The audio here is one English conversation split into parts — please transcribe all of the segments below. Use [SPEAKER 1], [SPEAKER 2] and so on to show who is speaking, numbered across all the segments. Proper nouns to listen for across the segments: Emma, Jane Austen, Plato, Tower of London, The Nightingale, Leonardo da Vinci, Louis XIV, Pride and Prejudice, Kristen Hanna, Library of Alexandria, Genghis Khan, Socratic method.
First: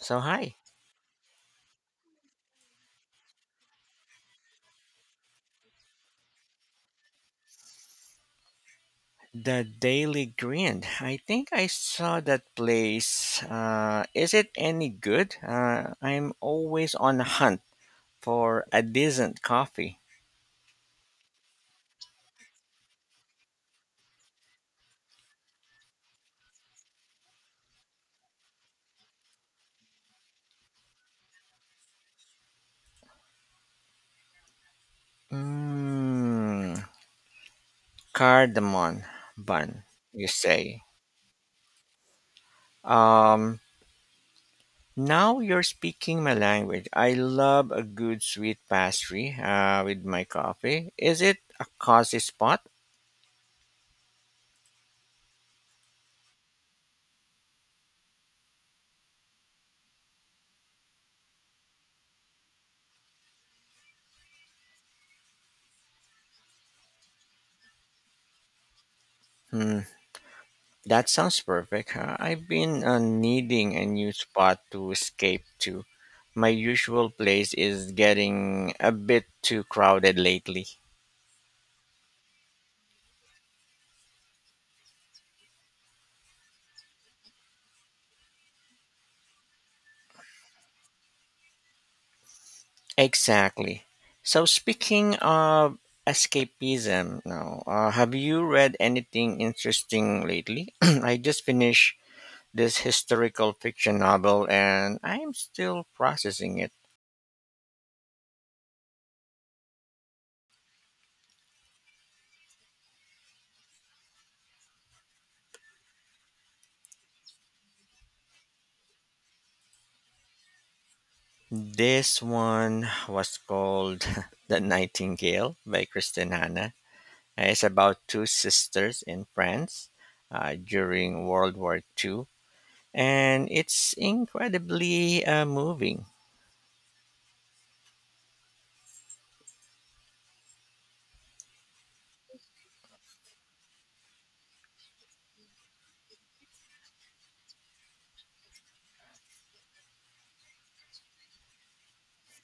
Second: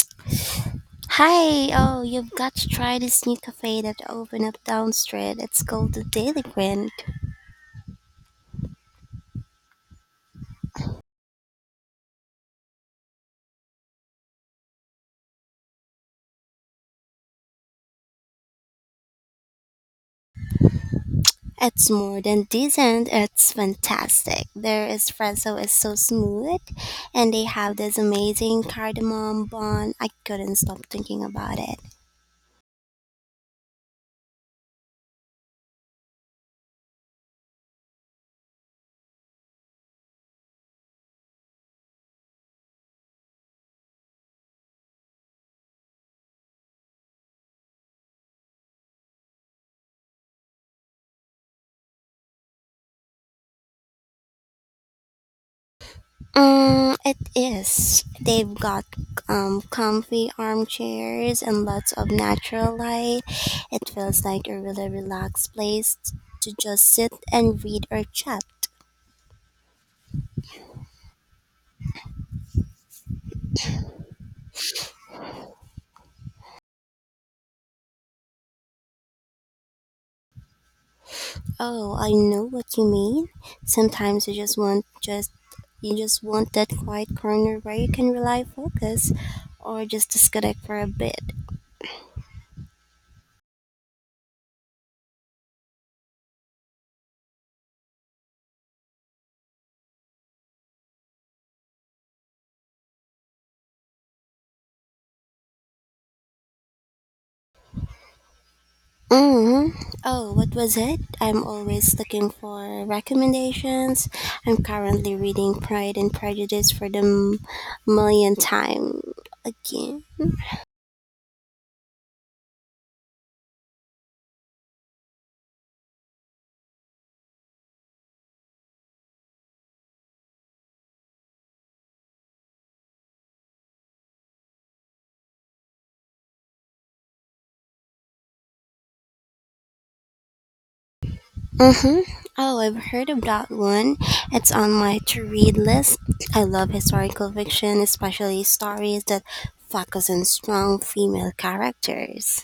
[SPEAKER 1] So hi,
[SPEAKER 2] Hi, oh, you've got to try this new cafe that opened up down street. It's called the Daily Grind.
[SPEAKER 1] the Daily Grind. I think I saw that place. Is it any good? I'm always on the hunt for a decent coffee.
[SPEAKER 2] It's more than decent, it's fantastic. Their espresso is so smooth, and they have this amazing cardamom bun. I couldn't stop thinking about it.
[SPEAKER 1] Mmm, cardamom bun. You say. Um, now you're speaking my language. I love a good sweet pastry with my coffee. Is it a cozy spot?
[SPEAKER 2] It is. They've got comfy armchairs and lots of natural light. It feels like a really relaxed place to just sit and read or chat.
[SPEAKER 1] Hmm. That sounds perfect. I've been needing a new spot to escape to. My usual place is getting a bit too crowded lately.
[SPEAKER 2] Oh, I know what you mean. Sometimes you just want that quiet corner where you can rely focus or just disconnect for a bit.
[SPEAKER 1] Exactly. So speaking of escapism, now have you read anything interesting lately? I just finished this historical fiction novel, and I'm still processing it.
[SPEAKER 2] Mm. Oh, what was it? I'm always looking for recommendations. I'm currently reading Pride and Prejudice for the millionth time again.
[SPEAKER 1] This one was called "The Nightingale" by Kristen Hanna. It's about two sisters in France during World War Two, and it's incredibly moving.
[SPEAKER 2] Mm-hmm. Oh, I've heard of that one. It's on my to read list. I love historical fiction, especially stories that focus on strong female characters.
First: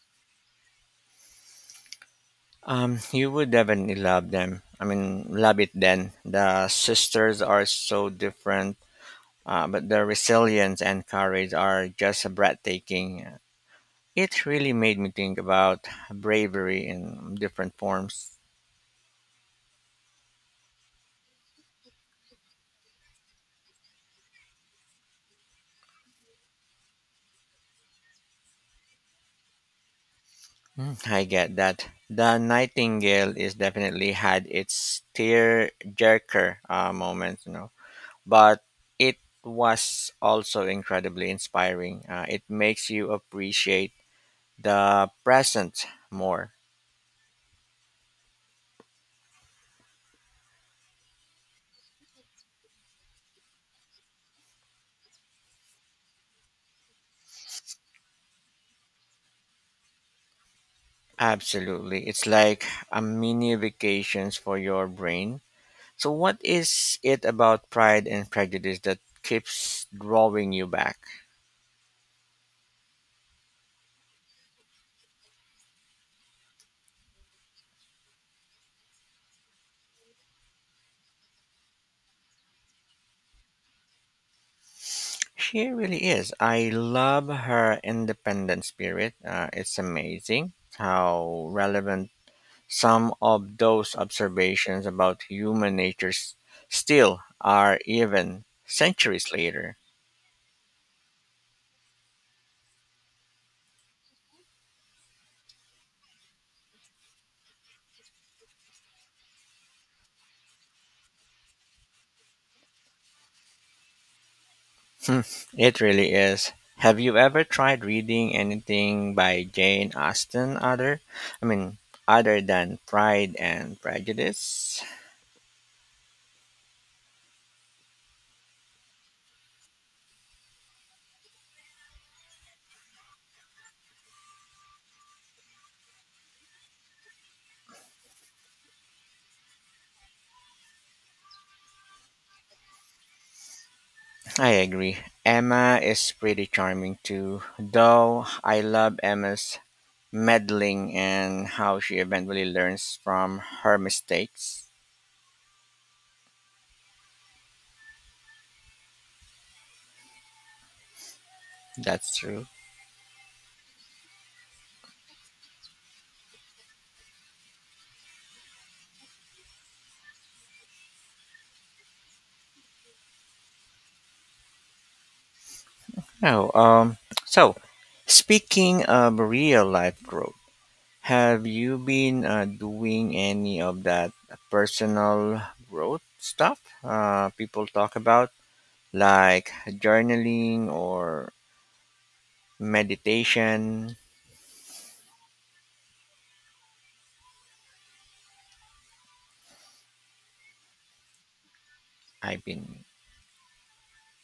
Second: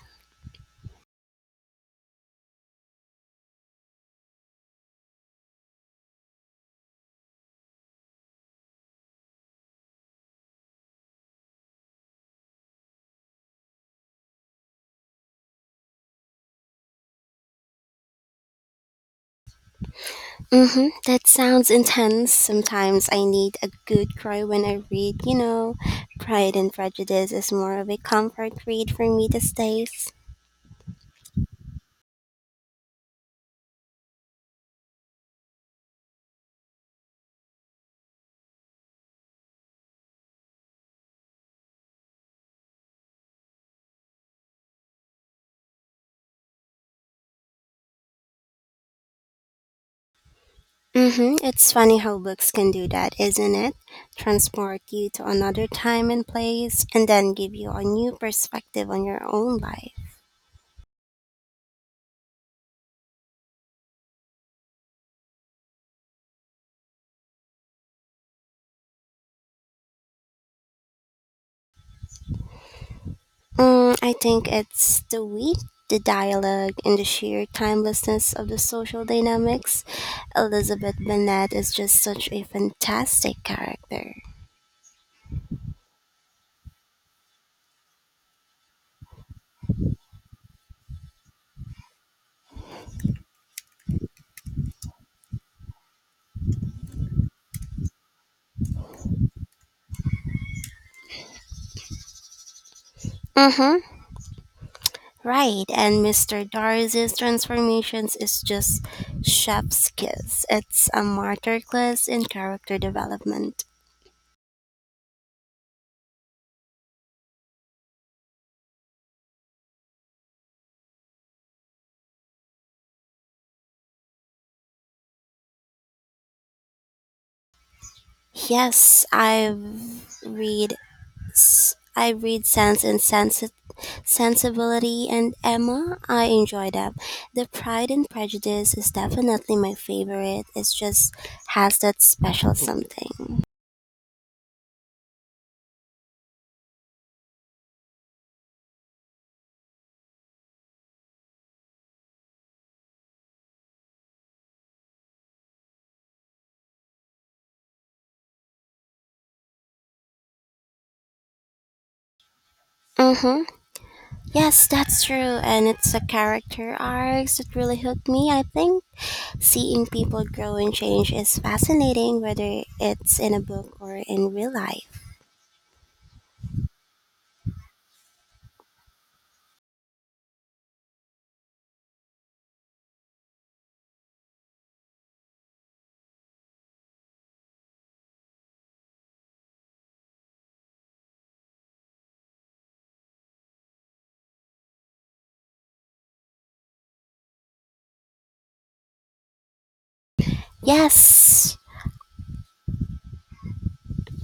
[SPEAKER 1] You would definitely love them. I mean, love it then. The sisters are so different, but their resilience and courage are just breathtaking. It really made me think about bravery in different forms.
[SPEAKER 2] Mm-hmm. That sounds intense. Sometimes I need a good cry when I read. Pride and Prejudice is more of a comfort read for me these days.
[SPEAKER 1] Mm, I get that. The Nightingale is definitely had its tear jerker moment, you know, but it was also incredibly inspiring. It makes you appreciate the present more.
[SPEAKER 2] Mm-hmm. It's funny how books can do that, isn't it? Transport you to another time and place, and then give you a new perspective on your own life.
[SPEAKER 1] Absolutely. It's like a mini vacations for your brain. So what is it about Pride and Prejudice that keeps drawing you back?
[SPEAKER 2] Mm, I think it's the wit, the dialogue, and the sheer timelessness of the social dynamics. Elizabeth Bennet is just such a fantastic character.
[SPEAKER 1] She really is. I love her independent spirit. It's amazing how relevant some of those observations about human nature still are, even centuries later.
[SPEAKER 2] Mm-hmm. Right, and Mr. Darcy's transformations is just chef's kiss. It's a martyr class in character development.
[SPEAKER 1] Hmm, it really is. Have you ever tried reading anything by Jane Austen? I mean, other than Pride and Prejudice.
[SPEAKER 2] Yes, read I read Sense and Sense Sensibility and Emma, I enjoy that. The Pride and Prejudice is definitely my favorite. It just has that special something.
[SPEAKER 1] I agree. Emma is pretty charming too, though I love Emma's meddling and how she eventually learns from her mistakes. That's true.
[SPEAKER 2] Mm-hmm. Yes, that's true. And it's the character arcs that really hooked me, I think. Seeing people grow and change is fascinating, whether it's in a book or in real life.
[SPEAKER 1] Oh, um, so speaking of real life growth, have you been doing any of that personal growth stuff people talk about, like journaling or meditation?
[SPEAKER 2] Yes,
[SPEAKER 1] I've been.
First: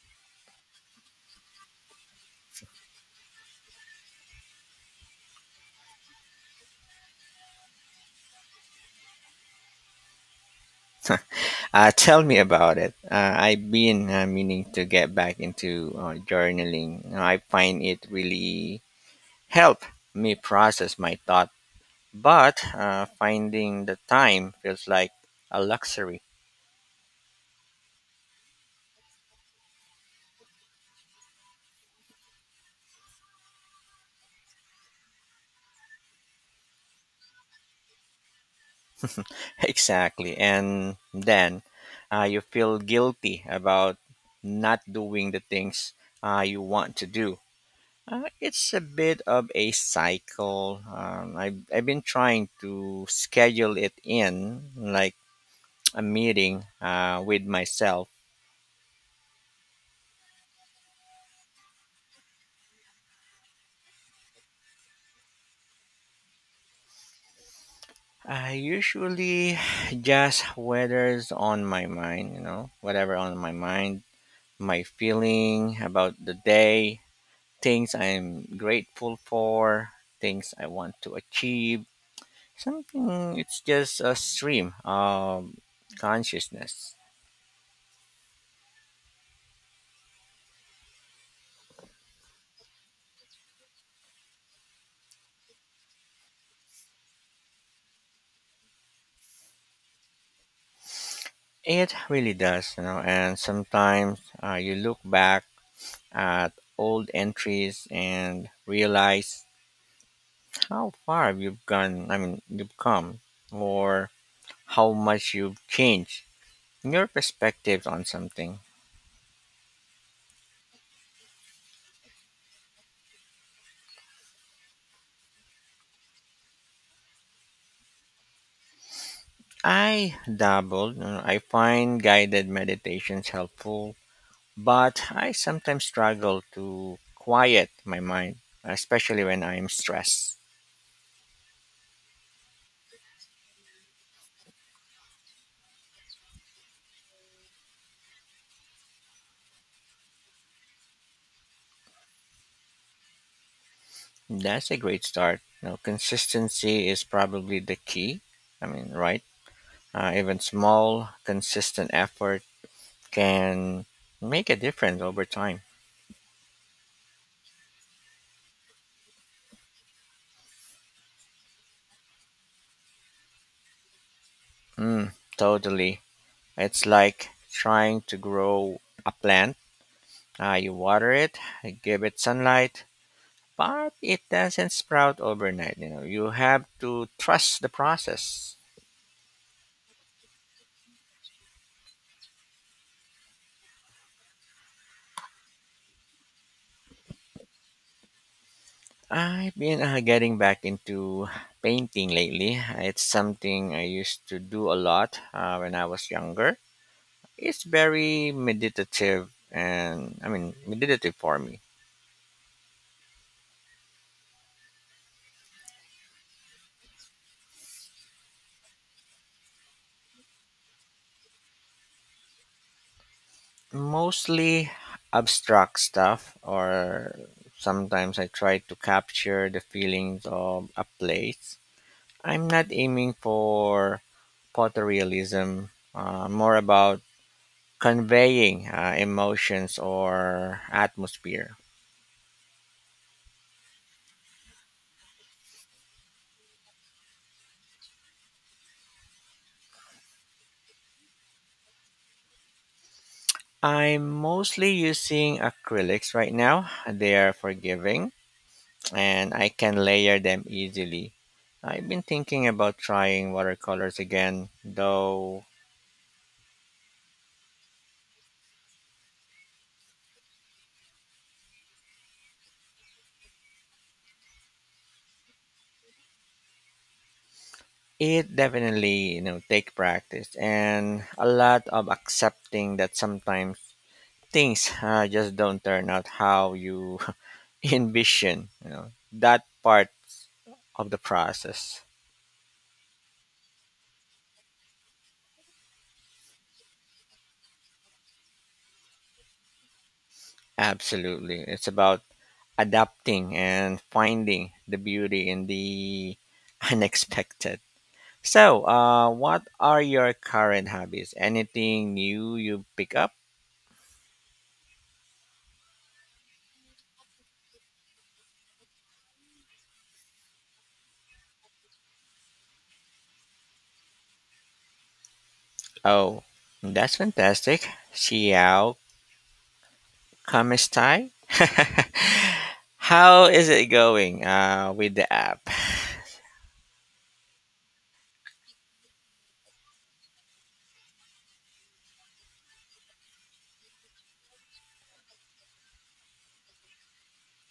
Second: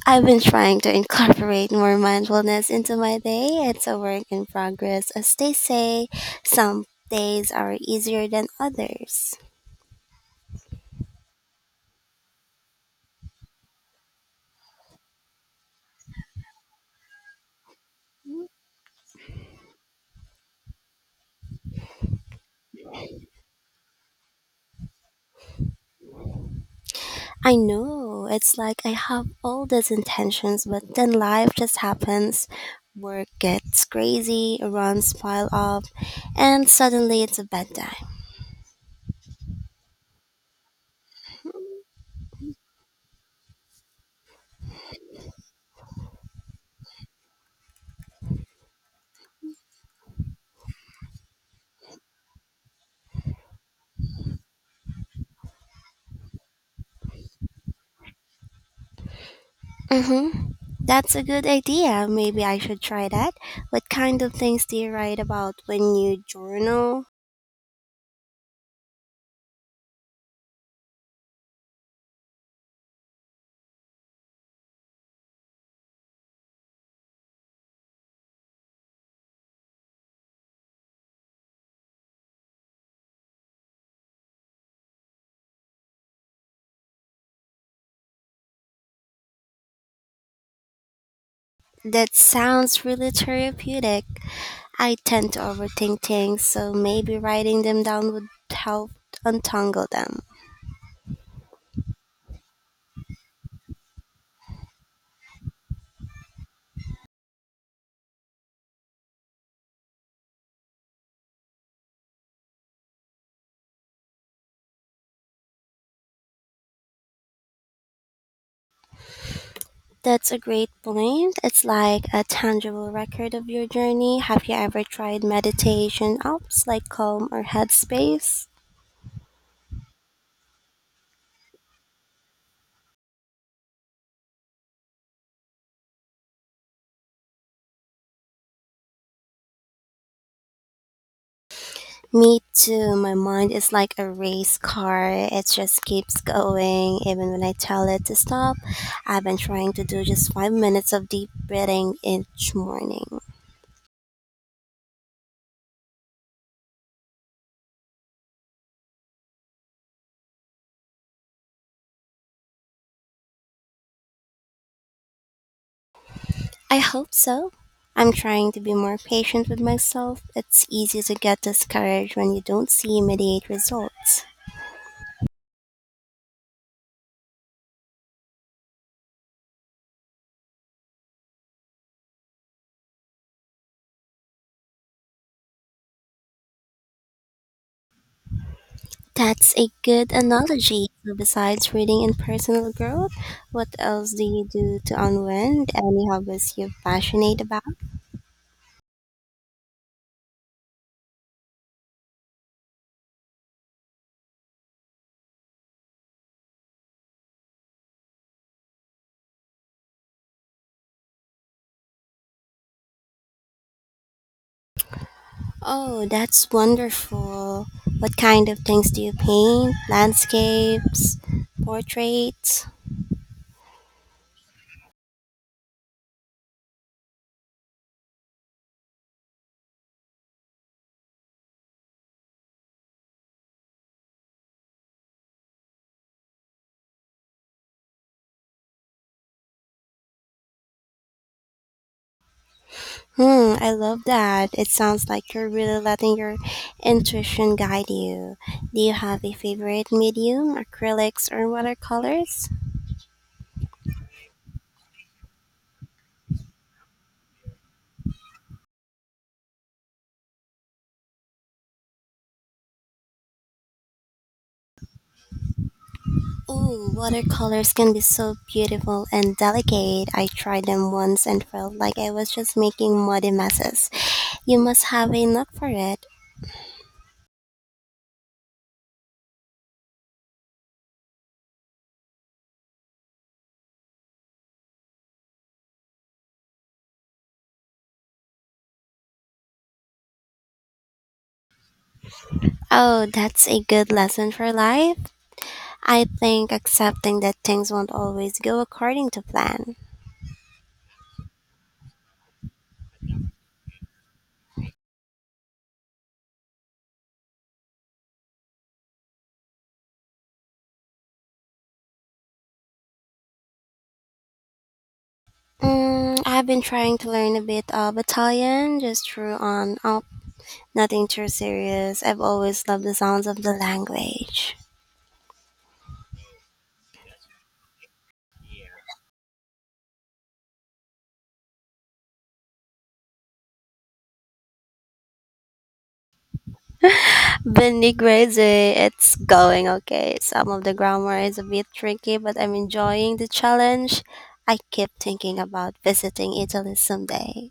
[SPEAKER 2] I've been trying to incorporate more mindfulness into my day. It's a work in progress, as they say. Some days are easier than others.
[SPEAKER 1] Tell me about it. I've been meaning to get back into journaling. I find it really help me process my thought, but finding the time feels like a luxury.
[SPEAKER 2] I know it's like I have all these intentions, but then life just happens. Work gets crazy, runs pile up, and suddenly it's a bad time.
[SPEAKER 1] Exactly, and then you feel guilty about not doing the things you want to do. It's a bit of a cycle. I've been trying to schedule it in, like a meeting with myself.
[SPEAKER 2] Mm-hmm. That's a good idea. Maybe I should try that. What kind of things do you write about when you journal?
[SPEAKER 1] I usually just weathers on my mind, you know, whatever on my mind, my feeling about the day, things I'm grateful for, things I want to achieve. Something it's just a stream of consciousness.
[SPEAKER 2] That sounds really therapeutic. I tend to overthink things, so maybe writing them down would help untangle them.
[SPEAKER 1] It really does, you know, and sometimes you look back at old entries and realize how far you've gone I mean you've come or how much you've changed in your perspective on something.
[SPEAKER 2] That's a great point. It's like a tangible record of your journey. Have you ever tried meditation apps like Calm or Headspace?
[SPEAKER 1] I dabbled, you know, I find guided meditations helpful but I sometimes struggle to quiet my mind, especially when I am stressed.
[SPEAKER 2] Me too. My mind is like a race car. It just keeps going even when I tell it to stop. I've been trying to do just 5 minutes of deep breathing each morning.
[SPEAKER 1] That's a great start, you know, consistency is probably the key I mean right. Even small consistent effort can make a difference over time.
[SPEAKER 2] I hope so. I'm trying to be more patient with myself. It's easy to get discouraged when you don't see immediate results.
[SPEAKER 1] Mm, totally. It's like trying to grow a plant. You water it, give it sunlight, but it doesn't sprout overnight. You know, you have to trust the process.
[SPEAKER 2] That's a good analogy. So besides reading and personal growth, what else do you do to unwind? Any hobbies you're passionate about?
[SPEAKER 1] I've been getting back into painting lately. It's something I used to do a lot when I was younger. It's very meditative, and I mean meditative for me.
[SPEAKER 2] Oh, that's wonderful. What kind of things do you paint? Landscapes, portraits?
[SPEAKER 1] Mostly abstract stuff, or sometimes I try to capture the feelings of a place. I'm not aiming for photorealism, more about conveying emotions or atmosphere.
[SPEAKER 2] Hmm, I love that. It sounds like you're really letting your intuition guide you. Do you have a favorite medium, acrylics or watercolors?
[SPEAKER 1] I'm mostly using acrylics right now. They are forgiving and I can layer them easily. I've been thinking about trying watercolors again, though.
[SPEAKER 2] Ooh, watercolors can be so beautiful and delicate. I tried them once and felt like I was just making muddy messes. You must have a knack for it.
[SPEAKER 1] It definitely, you know, take practice and a lot of accepting that sometimes things just don't turn out how you envision, you know, that part of the process.
[SPEAKER 2] Oh, that's a good lesson for life. I think accepting that things won't always go according to plan.
[SPEAKER 1] Absolutely. It's about adapting and finding the beauty in the unexpected. So, what are your current hobbies? Anything new you pick up?
[SPEAKER 2] Mm, I've been trying to learn a bit of Italian just through on up. Nothing too serious. I've always loved the sounds of the language.
[SPEAKER 1] Oh, that's fantastic. Xiao Kamestai? How is it going with the app?
[SPEAKER 2] Benny crazy. It's going okay. Some of the grammar is a bit tricky, but I'm enjoying the challenge. I keep thinking about visiting Italy someday.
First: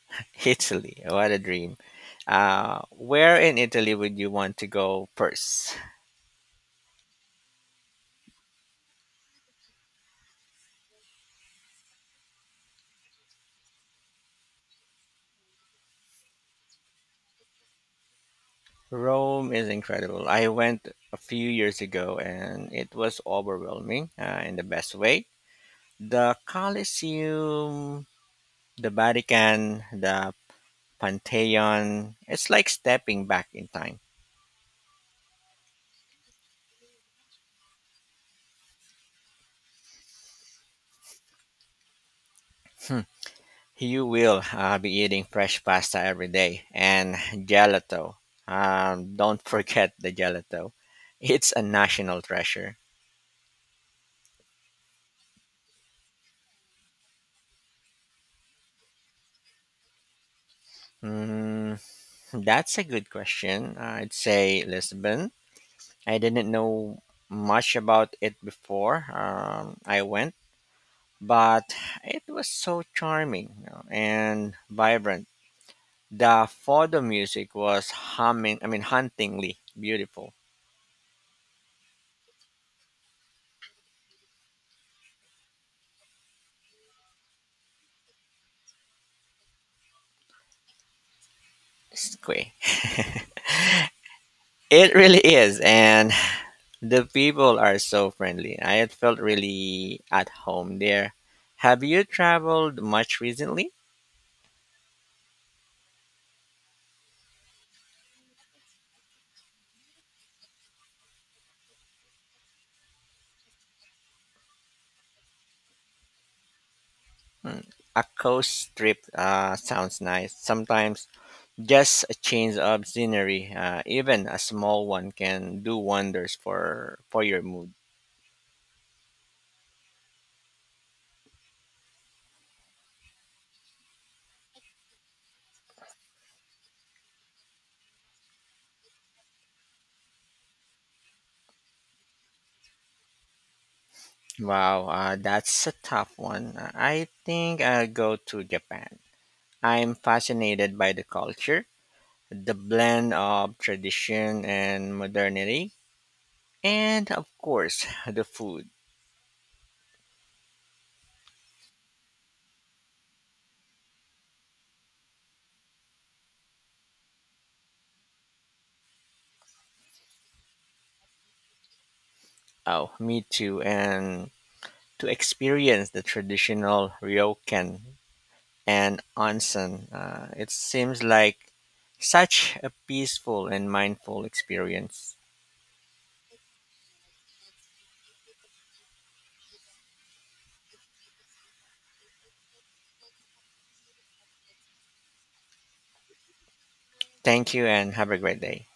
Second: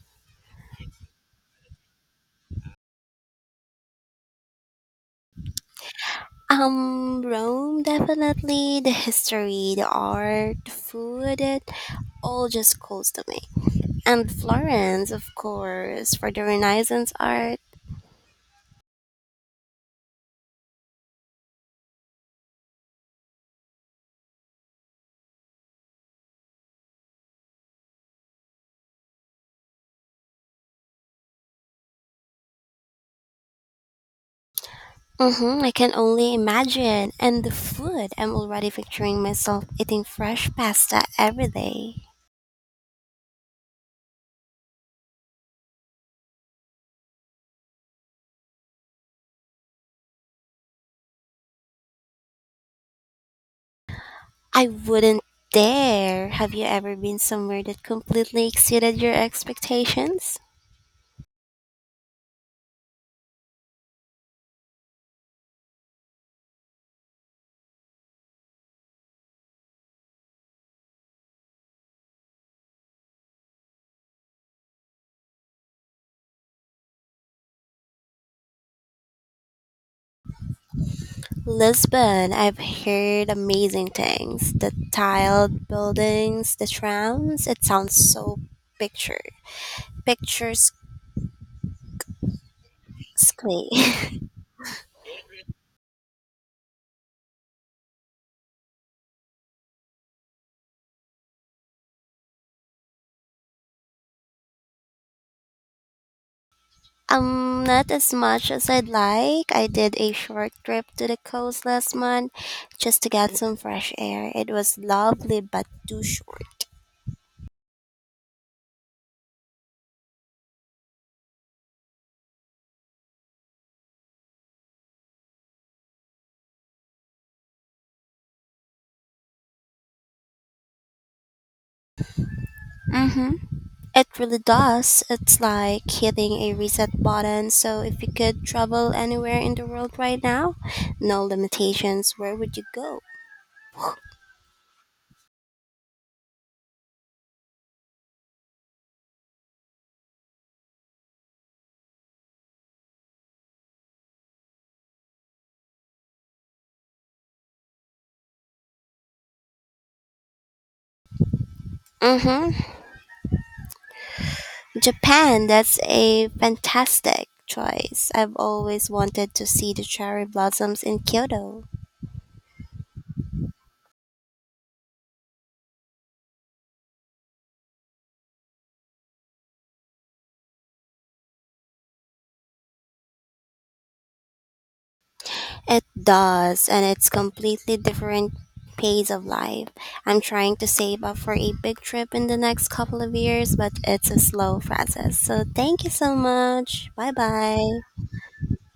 [SPEAKER 1] Italy, what a dream. Where in Italy would you want to go first?
[SPEAKER 2] Rome definitely. The history, the art, the food, it all just calls to me. And Florence, of course, for the Renaissance art.
[SPEAKER 1] Rome is incredible. I went a few years ago and it was overwhelming in the best way. The Colosseum, the Vatican, the Pantheon, it's like stepping back in time.
[SPEAKER 2] Mm-hmm, I can only imagine. And the food, I'm already picturing myself eating fresh pasta every day.
[SPEAKER 1] Hmm. You will be eating fresh pasta every day and gelato. Don't forget the gelato. It's a national treasure.
[SPEAKER 2] I wouldn't dare. Have you ever been somewhere that completely exceeded your expectations?
[SPEAKER 1] Mm, that's a good question. I'd say Lisbon. I didn't know much about it before I went, but it was so charming, you know, and vibrant. The photo music was humming, I mean, hauntingly beautiful.
[SPEAKER 2] Lisbon, I've heard amazing things. The tiled buildings, the trams, it sounds so picture picturesque.
[SPEAKER 1] Squee. It really is, and the people are so friendly. I had felt really at home there. Have you traveled much recently?
[SPEAKER 2] Not as much as I'd like. I did a short trip to the coast last month just to get some fresh air. It was lovely, but too short.
[SPEAKER 1] Hmm, a coast trip sounds nice. Sometimes just a change of scenery, even a small one, can do wonders for your mood.
[SPEAKER 2] Mm-hmm. It really does. It's like hitting a reset button. So, if you could travel anywhere in the world right now, no limitations, where would you go?
[SPEAKER 1] Wow, that's a tough one. I think I'll go to Japan. I'm fascinated by the culture, the blend of tradition and modernity. And of course, the food.
[SPEAKER 2] Mm-hmm. Japan, that's a fantastic choice. I've always wanted to see the cherry blossoms in Kyoto.
[SPEAKER 1] Oh, me too. And to experience the traditional ryokan and onsen, it seems like such a peaceful and mindful experience.
[SPEAKER 2] It does, and it's completely different pace of life. I'm trying to save up for a big trip in the next couple of years, but it's a slow process. So thank you so much. Bye
[SPEAKER 1] Thank you
[SPEAKER 2] bye.
[SPEAKER 1] and have a great day.